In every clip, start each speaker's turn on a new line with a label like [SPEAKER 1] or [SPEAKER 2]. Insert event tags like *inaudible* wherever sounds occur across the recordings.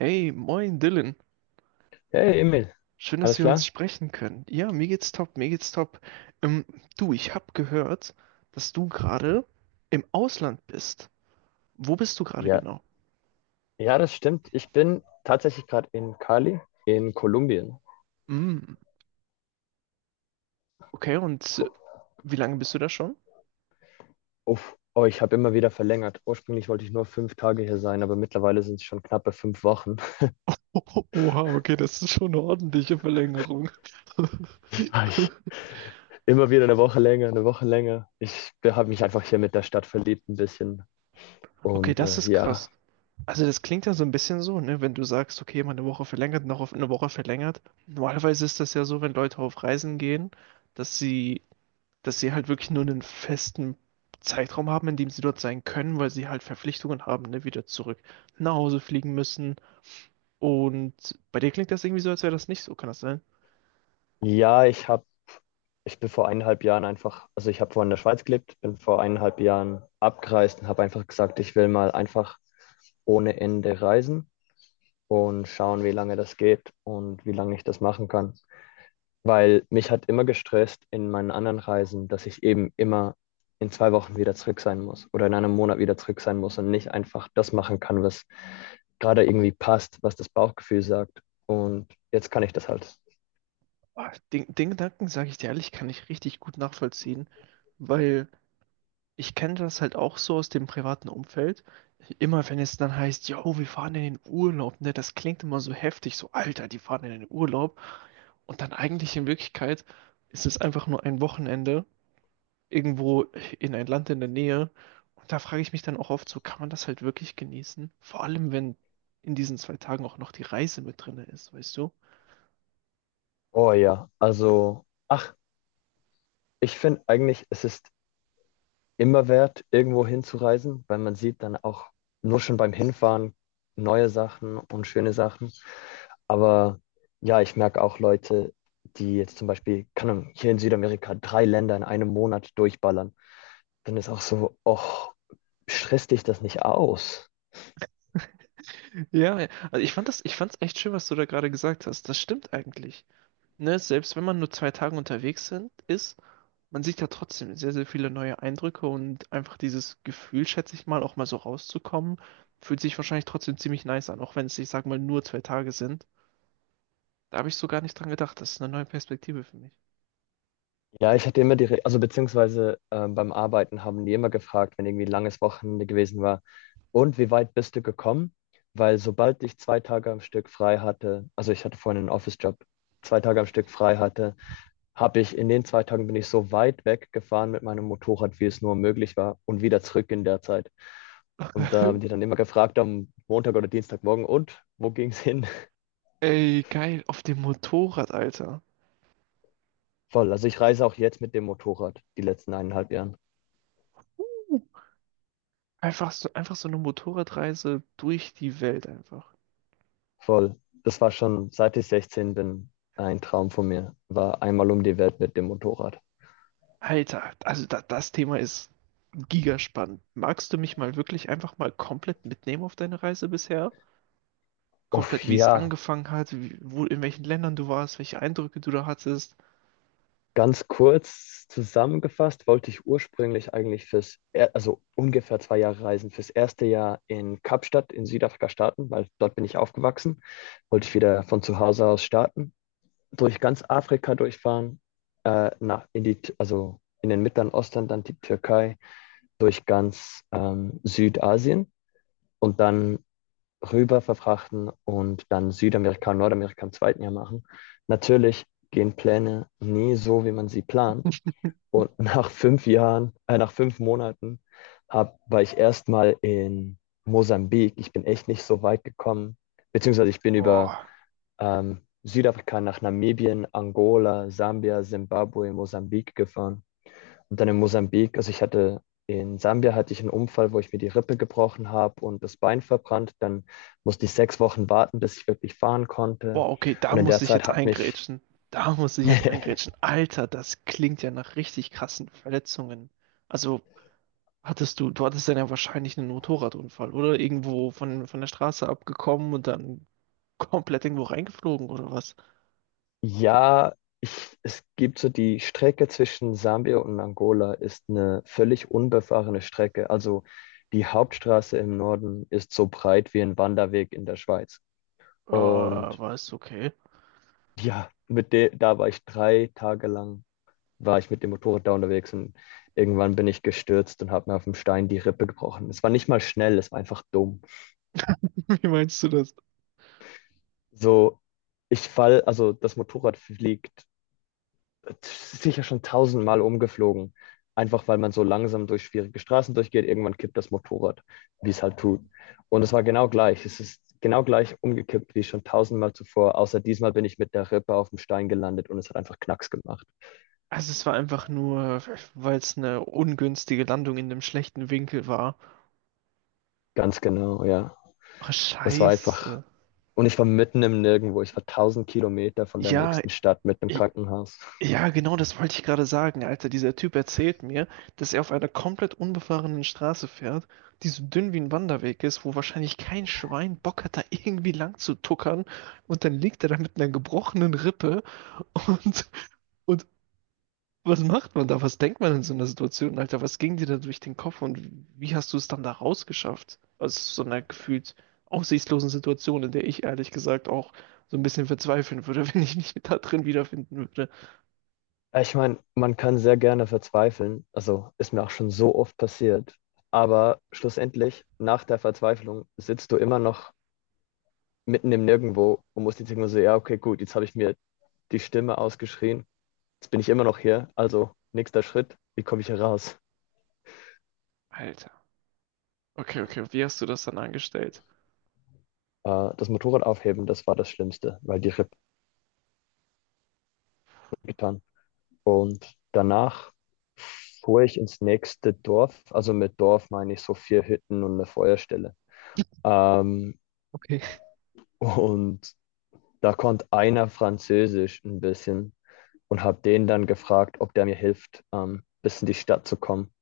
[SPEAKER 1] Hey, moin Dylan.
[SPEAKER 2] Hey Emil,
[SPEAKER 1] Schön, dass
[SPEAKER 2] alles
[SPEAKER 1] wir uns
[SPEAKER 2] klar?
[SPEAKER 1] sprechen können. Ja, mir geht's top, mir geht's top. Ähm, du, ich hab gehört, dass du gerade im Ausland bist. Wo bist du gerade
[SPEAKER 2] Ja,
[SPEAKER 1] genau?
[SPEAKER 2] ja, das stimmt. Ich bin tatsächlich gerade in Cali, in Kolumbien.
[SPEAKER 1] Mm, okay, und wie lange bist du da schon? *laughs*
[SPEAKER 2] Uff, oh, ich habe immer wieder verlängert. Ursprünglich wollte ich nur 5 Tage hier sein, aber mittlerweile sind es schon knappe 5 Wochen.
[SPEAKER 1] Oh, Oha, okay, das ist schon eine ordentliche Verlängerung. *laughs*
[SPEAKER 2] *laughs* Ja, immer wieder eine Woche länger, eine Woche länger. Ich habe mich einfach hier mit der Stadt verliebt ein bisschen.
[SPEAKER 1] Okay,
[SPEAKER 2] Und
[SPEAKER 1] das
[SPEAKER 2] äh,
[SPEAKER 1] ist
[SPEAKER 2] ja,
[SPEAKER 1] krass. Also das klingt ja so ein bisschen so, ne, wenn du sagst, okay, mal eine Woche verlängert, noch auf eine Woche verlängert. Normalerweise ist das ja so, wenn Leute auf Reisen gehen, dass sie dass sie halt wirklich nur einen festen Zeitraum haben, in dem sie dort sein können, weil sie halt Verpflichtungen haben, ne, wieder zurück nach Hause fliegen müssen. Und bei dir klingt das irgendwie so, als wäre das nicht so, kann das sein?
[SPEAKER 2] ja, ich bin vor eineinhalb Jahren einfach, also ich habe vorhin in der Schweiz gelebt, bin vor eineinhalb Jahren abgereist und habe einfach gesagt, ich will mal einfach ohne Ende reisen. Und schauen, wie lange das geht und wie lange ich das machen kann. Weil mich hat immer gestresst in meinen anderen Reisen, dass ich eben immer in 2 Wochen wieder zurück sein muss oder in einem Monat wieder zurück sein muss und nicht einfach das machen kann, was gerade irgendwie passt, was das Bauchgefühl sagt. Und jetzt kann ich das halt.
[SPEAKER 1] Ah, Den Gedanken, sage ich dir ehrlich, kann ich richtig gut nachvollziehen, weil ich kenne das halt auch so aus dem privaten Umfeld. Immer wenn es dann heißt, yo, wir fahren in den Urlaub, ne, das klingt immer so heftig, so Alter, die fahren in den Urlaub. Und dann eigentlich in Wirklichkeit ist es einfach nur ein Wochenende irgendwo in ein Land in der Nähe. Und da frage ich mich dann auch oft so, kann man das halt wirklich genießen? Vor allem, wenn in diesen 2 Tagen auch noch die Reise mit drin ist, weißt du?
[SPEAKER 2] Oh ja, also, ach, ich finde eigentlich, es ist immer wert, irgendwo hinzureisen, weil man sieht dann auch nur schon beim Hinfahren neue Sachen und schöne Sachen. Aber ja, ich merke auch Leute, die jetzt zum Beispiel, keine Ahnung, hier in Südamerika drei Länder in einem Monat durchballern. Dann ist auch so, och, stresst dich das nicht aus?
[SPEAKER 1] Ja, ja. Also ich fand's echt schön, was du da gerade gesagt hast. Das stimmt eigentlich. Ne, selbst wenn man nur 2 Tage unterwegs sind, man sieht ja trotzdem sehr, sehr viele neue Eindrücke und einfach dieses Gefühl, schätze ich mal, auch mal so rauszukommen, fühlt sich wahrscheinlich trotzdem ziemlich nice an, auch wenn es, ich sag mal, nur 2 Tage sind. Da habe ich so gar nicht dran gedacht. Das ist eine neue Perspektive für mich.
[SPEAKER 2] Ja, ich hatte immer also beziehungsweise beim Arbeiten haben die immer gefragt, wenn irgendwie ein langes Wochenende gewesen war, und wie weit bist du gekommen? Weil sobald ich 2 Tage am Stück frei hatte, also ich hatte vorhin einen Office-Job, 2 Tage am Stück frei hatte, habe ich in den 2 Tagen bin ich so weit weggefahren mit meinem Motorrad, wie es nur möglich war, und wieder zurück in der Zeit. Und da haben die
[SPEAKER 1] *laughs*
[SPEAKER 2] dann immer gefragt am Montag oder Dienstagmorgen, und wo ging's hin? *laughs*
[SPEAKER 1] Ey, geil, auf dem Motorrad, Alter.
[SPEAKER 2] Voll. Also ich reise auch jetzt mit dem Motorrad die letzten eineinhalb Jahre.
[SPEAKER 1] Einfach so eine Motorradreise durch die Welt einfach.
[SPEAKER 2] Voll. Das war schon, seit ich 16 bin, ein Traum von mir. War einmal um die Welt mit dem Motorrad.
[SPEAKER 1] Alter, also da, das Thema ist gigaspannend. Magst du mich mal wirklich einfach mal komplett mitnehmen auf deine Reise bisher? Komplett,
[SPEAKER 2] Uff,
[SPEAKER 1] wie es
[SPEAKER 2] ja,
[SPEAKER 1] angefangen hat, wie, wo, in welchen Ländern du warst, welche Eindrücke du da hattest.
[SPEAKER 2] ganz kurz zusammengefasst wollte ich ursprünglich eigentlich also ungefähr 2 Jahre reisen, fürs erste Jahr in Kapstadt in Südafrika starten, weil dort bin ich aufgewachsen. Wollte ich wieder von zu Hause aus starten, durch ganz Afrika durchfahren, also in den Mittleren Osten, dann die Türkei, durch ganz Südasien und dann rüber verfrachten und dann Südamerika und Nordamerika im zweiten Jahr machen. Natürlich gehen Pläne nie so, wie man sie plant. Und *laughs* nach 5 Monaten war ich erstmal in Mosambik. Ich bin echt nicht so weit gekommen, beziehungsweise ich bin über
[SPEAKER 1] Boah,
[SPEAKER 2] Südafrika nach Namibien, Angola, Sambia, Zimbabwe, Mosambik gefahren. Und dann in Mosambik, also ich hatte in Sambia hatte ich einen Unfall, wo ich mir die Rippe gebrochen habe und das Bein verbrannt. Dann musste ich 6 Wochen warten, bis ich wirklich fahren konnte.
[SPEAKER 1] boah, okay, da
[SPEAKER 2] Und in
[SPEAKER 1] muss
[SPEAKER 2] der
[SPEAKER 1] ich
[SPEAKER 2] Zeit
[SPEAKER 1] jetzt
[SPEAKER 2] hat mich,
[SPEAKER 1] eingrätschen. Da muss ich jetzt
[SPEAKER 2] *laughs*
[SPEAKER 1] eingrätschen. Alter, das klingt ja nach richtig krassen Verletzungen. Also hattest du hattest dann ja wahrscheinlich einen Motorradunfall oder irgendwo von der Straße abgekommen und dann komplett irgendwo reingeflogen oder was?
[SPEAKER 2] ja, es gibt so die Strecke zwischen Sambia und Angola ist eine völlig unbefahrene Strecke. Also die Hauptstraße im Norden ist so breit wie ein Wanderweg in der Schweiz. Und
[SPEAKER 1] War es okay.
[SPEAKER 2] ja, da war ich 3 Tage lang war ich mit dem Motorrad da unterwegs, und irgendwann bin ich gestürzt und habe mir auf dem Stein die Rippe gebrochen. Es war nicht mal schnell, es war einfach dumm.
[SPEAKER 1] *laughs* Wie meinst du das?
[SPEAKER 2] So, also das Motorrad fliegt sicher schon tausendmal umgeflogen, einfach weil man so langsam durch schwierige Straßen durchgeht. Irgendwann kippt das Motorrad, wie es halt tut. Und es war genau gleich. Es ist genau gleich umgekippt wie schon tausendmal zuvor, außer diesmal bin ich mit der Rippe auf dem Stein gelandet und es hat einfach Knacks gemacht.
[SPEAKER 1] Also es war einfach nur, weil es eine ungünstige Landung in einem schlechten Winkel war.
[SPEAKER 2] Ganz genau, ja.
[SPEAKER 1] Oh,
[SPEAKER 2] Es war einfach.
[SPEAKER 1] scheiße.
[SPEAKER 2] Und ich war mitten im Nirgendwo. Ich war 1.000 Kilometer von der
[SPEAKER 1] Ja,
[SPEAKER 2] nächsten Stadt mit einem
[SPEAKER 1] ich,
[SPEAKER 2] Krankenhaus.
[SPEAKER 1] ja, genau das wollte ich gerade sagen, Alter. Dieser Typ erzählt mir, dass er auf einer komplett unbefahrenen Straße fährt, die so dünn wie ein Wanderweg ist, wo wahrscheinlich kein Schwein Bock hat, da irgendwie lang zu tuckern. Und dann liegt er da mit einer gebrochenen Rippe. Und, und was macht man da? Was denkt man in so einer Situation, Alter? Was ging dir da durch den Kopf und wie hast du es dann da rausgeschafft? Also, aus so einer gefühlt aussichtslosen Situation, in der ich ehrlich gesagt auch so ein bisschen verzweifeln würde, *laughs* wenn ich mich da drin wiederfinden würde.
[SPEAKER 2] Ich meine, man kann sehr gerne verzweifeln. Also ist mir auch schon so oft passiert. Aber schlussendlich, nach der Verzweiflung, sitzt du immer noch mitten im Nirgendwo und musst jetzt irgendwo so, ja, okay, gut, jetzt habe ich mir die Stimme ausgeschrien. Jetzt bin ich immer noch hier. Also nächster Schritt, wie komme ich hier raus?
[SPEAKER 1] Alter. Okay, okay. Wie hast du das dann angestellt?
[SPEAKER 2] Das Motorrad aufheben, das war das Schlimmste, weil die Rippen getan. Und danach fuhr ich ins nächste Dorf. Also mit Dorf meine ich so vier Hütten und eine Feuerstelle. Ähm,
[SPEAKER 1] Okay.
[SPEAKER 2] und da konnte einer Französisch ein bisschen und habe den dann gefragt, ob der mir hilft, bis in die Stadt zu kommen.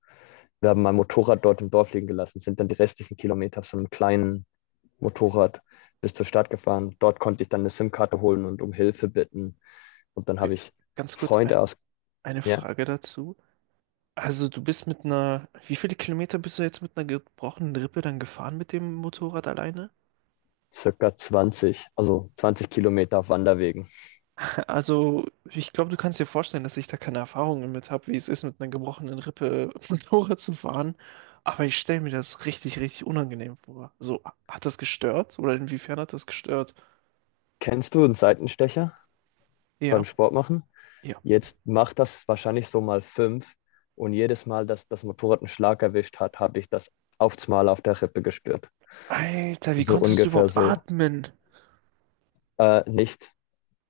[SPEAKER 2] Wir haben mein Motorrad dort im Dorf liegen gelassen, sind dann die restlichen Kilometer auf so einem kleinen Motorrad bis zur Stadt gefahren. Dort konnte ich dann eine SIM-Karte holen und um Hilfe bitten. Und dann
[SPEAKER 1] Okay,
[SPEAKER 2] habe ich
[SPEAKER 1] ganz kurz
[SPEAKER 2] Freunde aus,
[SPEAKER 1] eine
[SPEAKER 2] ja.
[SPEAKER 1] Frage dazu. Also du bist wie viele Kilometer bist du jetzt mit einer gebrochenen Rippe dann gefahren mit dem Motorrad alleine? *laughs*
[SPEAKER 2] Circa 20, also 20 Kilometer auf Wanderwegen.
[SPEAKER 1] Also ich glaube, du kannst dir vorstellen, dass ich da keine Erfahrungen mit habe, wie es ist, mit einer gebrochenen Rippe *laughs* Motorrad zu fahren. Aber ich stelle mir das richtig, richtig unangenehm vor. So, hat das gestört? Oder inwiefern hat das gestört?
[SPEAKER 2] Kennst du einen Seitenstecher
[SPEAKER 1] Ja,
[SPEAKER 2] beim Sport machen?
[SPEAKER 1] ja.
[SPEAKER 2] Jetzt macht das wahrscheinlich so mal fünf. Und jedes Mal, dass das Motorrad einen Schlag erwischt hat, habe ich das aufs Mal auf der Rippe gespürt.
[SPEAKER 1] Alter, wie
[SPEAKER 2] So
[SPEAKER 1] konntest du
[SPEAKER 2] ungefähr
[SPEAKER 1] überhaupt
[SPEAKER 2] so.
[SPEAKER 1] atmen?
[SPEAKER 2] Nicht.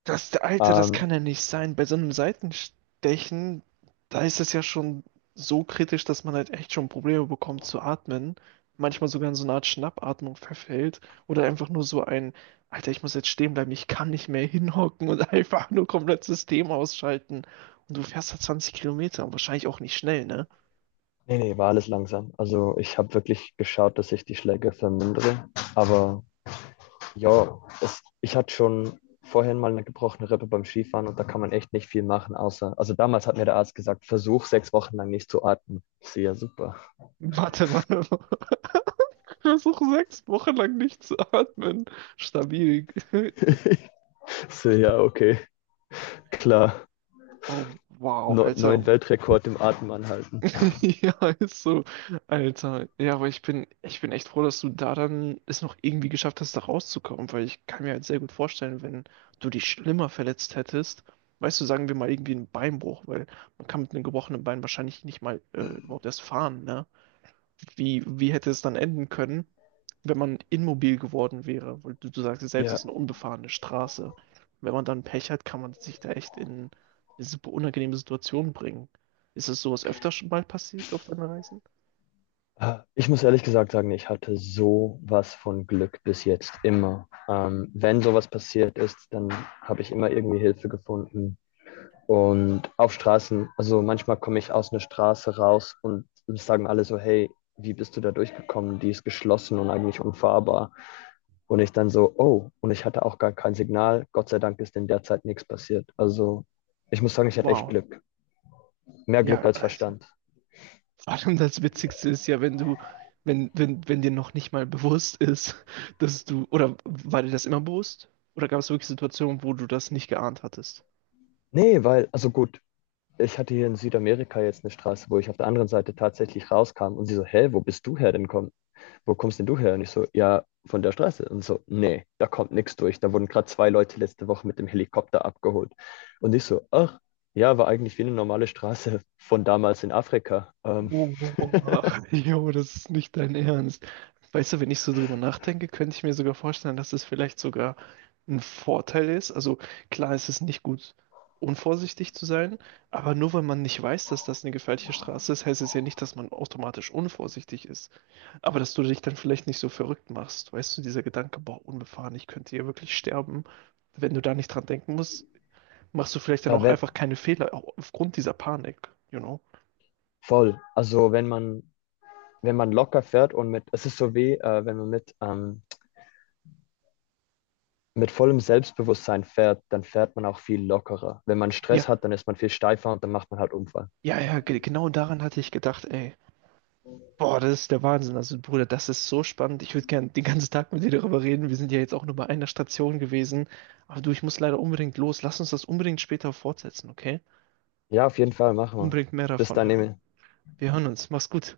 [SPEAKER 1] Das, Alter, das kann
[SPEAKER 2] Ähm,
[SPEAKER 1] ja nicht sein. Bei so einem Seitenstechen, da ist es ja schon so kritisch, dass man halt echt schon Probleme bekommt zu atmen. Manchmal sogar in so eine Art Schnappatmung verfällt. Oder einfach nur so ein, Alter, ich muss jetzt stehen bleiben, ich kann nicht mehr hinhocken und *laughs* einfach nur komplett System ausschalten. Und du fährst da 20 Kilometer und wahrscheinlich auch nicht schnell, ne?
[SPEAKER 2] nee, nee, war alles langsam. Also ich habe wirklich geschaut, dass ich die Schläge vermindere. Aber ja, ich hatte schon vorhin mal eine gebrochene Rippe beim Skifahren und da kann man echt nicht viel machen, außer, also damals hat mir der Arzt gesagt, versuch 6 Wochen lang nicht zu atmen. Ich so, ja, super.
[SPEAKER 1] Warte mal, *laughs* versuch 6 Wochen lang nicht zu atmen. Stabil. *laughs*
[SPEAKER 2] *laughs* Ich so, ja, okay, klar.
[SPEAKER 1] Oh, wow,
[SPEAKER 2] Neuen
[SPEAKER 1] Alter.
[SPEAKER 2] Weltrekord im Atmen anhalten.
[SPEAKER 1] *laughs* Ja, ist so. Alter. Ja, aber ich bin echt froh, dass du da dann es noch irgendwie geschafft hast, da rauszukommen, weil ich kann mir halt sehr gut vorstellen, wenn du dich schlimmer verletzt hättest, weißt du, sagen wir mal irgendwie einen Beinbruch, weil man kann mit einem gebrochenen Bein wahrscheinlich nicht mal überhaupt erst fahren, ne? Wie hätte es dann enden können, wenn man immobil geworden wäre? Weil du sagst ja selbst,
[SPEAKER 2] Ja,
[SPEAKER 1] es ist eine unbefahrene Straße. Wenn man dann Pech hat, kann man sich da echt in eine super unangenehme Situation bringen. Ist es sowas öfter schon mal passiert auf deinen Reisen?
[SPEAKER 2] ich muss ehrlich gesagt sagen, ich hatte sowas von Glück bis jetzt immer. Wenn sowas passiert ist, dann habe ich immer irgendwie Hilfe gefunden. Und auf Straßen, also manchmal komme ich aus einer Straße raus und sagen alle so, hey, wie bist du da durchgekommen? Die ist geschlossen und eigentlich unfahrbar. Und ich dann so, oh, und ich hatte auch gar kein Signal. Gott sei Dank ist in der Zeit nichts passiert. Also ich muss sagen, ich hatte echt
[SPEAKER 1] Wow.
[SPEAKER 2] Glück. Mehr Glück
[SPEAKER 1] Ja,
[SPEAKER 2] als
[SPEAKER 1] Alter.
[SPEAKER 2] Verstand.
[SPEAKER 1] Vor allem das Witzigste ist ja, wenn du, wenn, wenn, wenn dir noch nicht mal bewusst ist, oder war dir das immer bewusst? Oder gab es wirklich Situationen, wo du das nicht geahnt hattest?
[SPEAKER 2] Nee, weil, also gut, ich hatte hier in Südamerika jetzt eine Straße, wo ich auf der anderen Seite tatsächlich rauskam und sie so, hä, wo bist du her denn komm, wo kommst denn du her? Und ich so, ja, von der Straße. Und so, nee, da kommt nichts durch. Da wurden gerade zwei Leute letzte Woche mit dem Helikopter abgeholt. Und ich so, ach, ja, war eigentlich wie eine normale Straße von damals in Afrika.
[SPEAKER 1] Boah, *laughs* jo, das ist nicht dein Ernst. Weißt du, wenn ich so drüber nachdenke, könnte ich mir sogar vorstellen, dass es vielleicht sogar ein Vorteil ist. Also klar, es ist nicht gut, unvorsichtig zu sein, aber nur weil man nicht weiß, dass das eine gefährliche Straße ist, heißt es ja nicht, dass man automatisch unvorsichtig ist. Aber dass du dich dann vielleicht nicht so verrückt machst. Weißt du, dieser Gedanke, boah, unbefahren, ich könnte hier wirklich sterben. Wenn du da nicht dran denken musst, machst du vielleicht dann
[SPEAKER 2] Aber
[SPEAKER 1] auch
[SPEAKER 2] wenn,
[SPEAKER 1] einfach keine Fehler aufgrund dieser Panik, you know?
[SPEAKER 2] voll. Also wenn man locker fährt und es ist so wie, wenn man mit vollem Selbstbewusstsein fährt, dann fährt man auch viel lockerer. Wenn man
[SPEAKER 1] Ja.
[SPEAKER 2] Stress hat, dann ist man viel steifer und dann macht man halt Unfall.
[SPEAKER 1] Ja, ja, genau daran hatte ich gedacht, ey. Boah, das ist der Wahnsinn. Also, Bruder, das ist so spannend. Ich würde gern den ganzen Tag mit dir darüber reden. Wir sind ja jetzt auch nur bei einer Station gewesen. Aber du, ich muss leider unbedingt los. Lass uns das unbedingt später fortsetzen, okay?
[SPEAKER 2] Ja, auf jeden Fall machen wir.
[SPEAKER 1] Unbedingt mehr
[SPEAKER 2] Bis
[SPEAKER 1] davon
[SPEAKER 2] dann,
[SPEAKER 1] hören.
[SPEAKER 2] Emil.
[SPEAKER 1] Wir hören uns. Mach's gut.